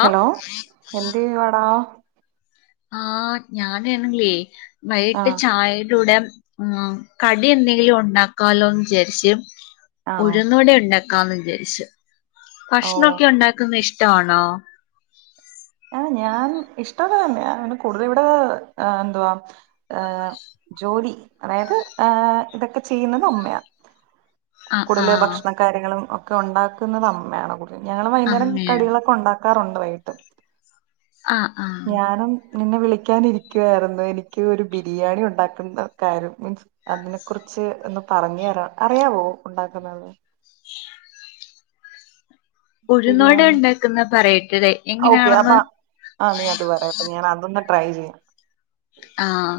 hello എന്തീയ്യു വാടാ ആഹ് ഞാനേൺല്ലേ വൈ ഇട്ട് ആഹ് ചായ് ടൂടെ ആഹ് കടി എന്തെങ്കിലുണ്ടാക്കാലോന്ന് ജാര്ച്ച് ആണോ ഉഴ്ന്ന് വടേണ്ടാ ക്കാന്ന് വിജാരിച്ച് ഓ ഭഷ്ണൊക്കെ ണ്ടാക്ക്ന്നേ ഇഷ്ട്ടാണോ ആഹ് ഞാൻ ഇഷ്ടക്കെതന്ന്യാ പിന്നെ കൂടുതല് ഇവടെ എന്തുവാ ഏഹ് ജോലി അതായത് ഇതക്കെ ചെയ്യ്ന്നത് അമ്മ്യാ ആഹ് കൂട്തല് ആഹ് ഭക്ഷ്ണകാര്യങ്ങളും ഒക്കെ ഒണ്ടാക്ക്ന്നത് അമ്മ്യേണ് കൂടുതൽ ഞങ്ങളും വൈക്ന്നേരം അമ്മയാണ് കടികളൊക്കെ ഒണ്ടാ ക്കാറുണ്ട് വൈകിട്ട് ആഹ് ആഹ് ഞാനും നിന്നെ വിളിക്യാനിരിക്യൂവാര്ന്നു എനിക്ക് ഒരു ബിരിയാണി ഉണ്ടാക്കുന്ന കാര്യം മിൻസ് അത് നെ കുറിച്ച് എന്ന് പറഞ്ഞേരാൻ അറിയാവോ ഉണ്ടാക്ക്ന്നത് ഉഴുന്നുവട ബിരിയാണിം ഉണ്ടാക്കുന്ന പറയട്ടെ ഔക്കെ അപ്പ എങ്ങനെയാണെന്ന് ആഹ് നീ അത് പറയാ അപ്പ ഞാനതൊന്ന് ട്രൈ ചെയ്യാം ആഹ്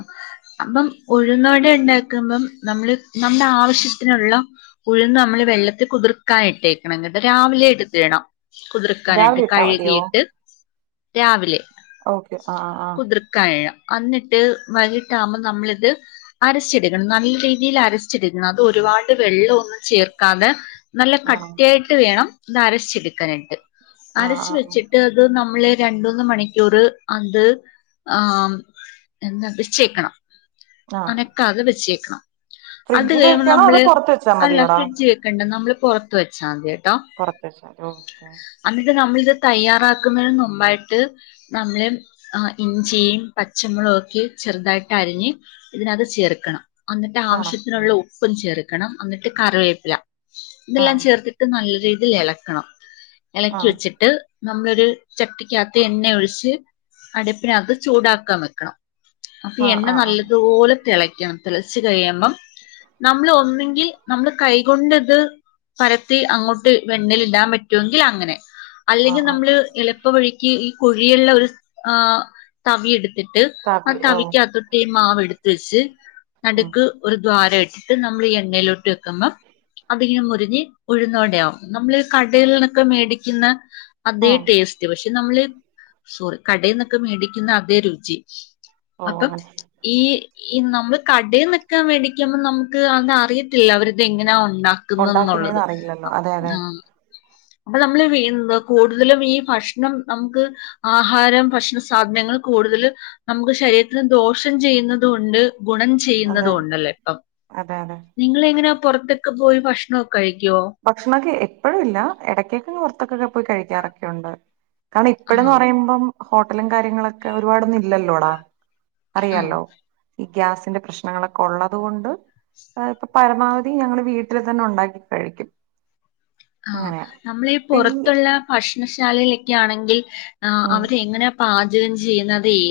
അപ്പം ഉഴുന്നു വട ണ്ടാക്ക്മ്പം നമ്മള് നമ്മടെ ആവശ്യത്തിന്ള്ള ഉഴുന്ന് നമ്മള് വെള്ളത്തിൽ കുതിർക്കാനിട്ടേക്കണം എന്നിട്ട് രാവിലെ ഇട്ത്തിടണം രാവിലെ കുതിർക്കാനായ്ട്ട് ഇട്ടാ മതിയോ കഴ്കീട്ട് രാവിലെ ഓക്കെ ആ ആ കുതിർക്കാനിടണം അന്നിട്ട് വൈകിട്ടാകുമ്പോൾ നമ്മളിത് അരച്ചിട്ക്കണം നല്ല രീതിയിൽ അരച്ചിട്ക്കണം അത് ഒരുപാട് വെള്ളൊന്നും ചേർക്കാതെ നല്ല ആ ആണോ കട്ടിയായിട്ട് വേണം ഇത് അരച്ചെടുക്കാനായിട്ട് ആ ആ അരച്ച് വെച്ചിട്ട് അത് നമ്മള് രണ്ടൂന്ന് മണിക്കൂർ അത് ആം എന്താ വെച്ചേക്കണം ആ ആ അനക്കാതെ വെച്ചേക്കണം അത് ഫ്രിഡ്ജിൽ കഴിയുമ്പോൾ വെക്കണോ അതോ നമ്മള് പുറത്ത് വെച്ചാ അല്ല മതിയോടാ ഫ്രിഡ്ജ് ക്കണ്ട നമ്മള് പൊറത്ത് വെച്ചാൽ മതി കേട്ടോ പൊറത്ത് വച്ചാല് ഓക്കേ അന്നിട്ട് നമ്മളിത് തയ്യാറാക്കുന്നതിന് മുമ്പായിട്ട് നമ്മള് അഹ് ഇഞ്ചി പച്ചമുളകൊക്കെ ചെറുതായിട്ട് അരിഞ്ഞ് ഇതിനത് ചേർക്കണം അന്നിട്ട് ആണോ ആവശ്യത്തിനുള്ള ഉ ഉപ്പും ചേർക്കണം അന്നിട്ട് കറിവേപ്പില ആ ഇതെല്ലാം ചേർത്തി ട്ട് നല്ല രീതിയിൽ എളക്കണം ആ എളലക്കി വെച്ചിട്ട് നമ്മളൊരു ചട്ടിക്കകത്ത് എണ്ണ ഒഴിച്ച് അടുപ്പിനകത്ത് ചൂടാക്കാം വെക്കണം അപ്പ ഈ ആ എണ്ണ ആ ആ നല്ലതുപോലെ തിളയ്ക്കണം തിളച്ച് കഴിയമ്പം നമ്മൾ ഒന്നുങ്കിൽ നമ്മൾ കൈകൊണ്ട്ത് പരത്തി അങ്ങോട്ട് വെണ്ണൽ ഇടാൻ പറ്റോങ്കിൽ അങ്ങനെ ആ അല്ലെങ്കിൽ ആ നമ്മള് എളുപ്പ വഴിക്ക് ഈ കുഴിയ്ള്ള ഒരു ആഹ് തവി എട് ട്ട് തവി ആഹ് ഓ തവിക്കകതോട്ട് ഈ മാവെട്ത്ത് വെച്ച് ഉം നട്ക്ക് ഒരു ദ്വാര ഇട്ട്ട്ട് നമ്മൾ ഈ എണ്ണയിലോട്ട് വെക്കുബം അതിങ്ങനെ മുരിഞ്ഞ് ഉഴുന്നു വടയാവും നമ്മൾ കടേൽ ന്നൊക്കെ മേടിക്ക്ന്ന ആ അതേ ടേസ്റ്റ് പക്ഷെ നമ്മള് സോറി കടേന്നൊക്കെ മേടിക്ക്ന്ന അതേ രുചി ഓ അപ്പം അങ്ങനെ ഈ ഈ നമ്മള് കടേന്നൊക്കെ മേടിക്കുമ്പ നമുക്ക് അങ്ങ അറിയത്തില്ല അവരിത് എങ്ങനാ ഉണ്ടാക്ക ക്ക്ന്നന്നുള്ളത് ഉണ്ടാക്കുന്നേന്ന് അറിയില്ലല്ലോ അതെ അതെ ഉം അപ്പൊ നമ്മള് എന്താ കൂടുതലും ഈ ഭക്ഷണം നമുക്ക് ആഹാരം ഭക്ഷണ സാധനങ്ങൾ കൂടുതലും നമുക്ക് ശരീരത്തിന് ദോഷം ചെയ്യുന്നുന്നതൂണ്ട് ഗുണം അതെ ചെയ്യുന്നതൂണ്ടല്ലോ ഇപ്പം അതെ അതെ നിങ്ങളെ ങ്ങനാ പുറത്തൊക്കെ പോയി ഭക്ഷണൊക്കെ കഴിക്കോ ഭക്ഷണക്കെ എപ്പോഴും ഇല്ല എടക്കൊക്കെ പൊറത്തൊക്കെ പോയി കഴിക്കാറൊക്കെ ഒണ്ട് കാരണം ഇപ്പഴന്ന് ആഹ് പറയുമ്പം ഹോട്ടലും കാര്യങ്ങളൊക്കെ ഒരുപാടൊന്നും ഇല്ലല്ലോടാ ആഹ് അറിയാലോ ഈ ഗ്യാസിന്റെ പ്രശ്നങ്ങളൊക്കെ ഒള്ളത് കൊണ്ട് ആഹ് ഇപ്പൊ പരമാവധി ഞങ്ങൾ വീട്ടിൽ തന്നെ ഒണ്ടാക്കി കഴിക്കും ആഹ് അങ്ങനെയാ നമ്മളീ ഇപ്പ ഈ പുറത്തുള്ള ഭക്ഷണശാലയിലൊക്കെ ആണെങ്കിൽ ആഹ് ഉം അവരെ എങ്ങനെയാ പാചകം ചെയ്യുന്നത്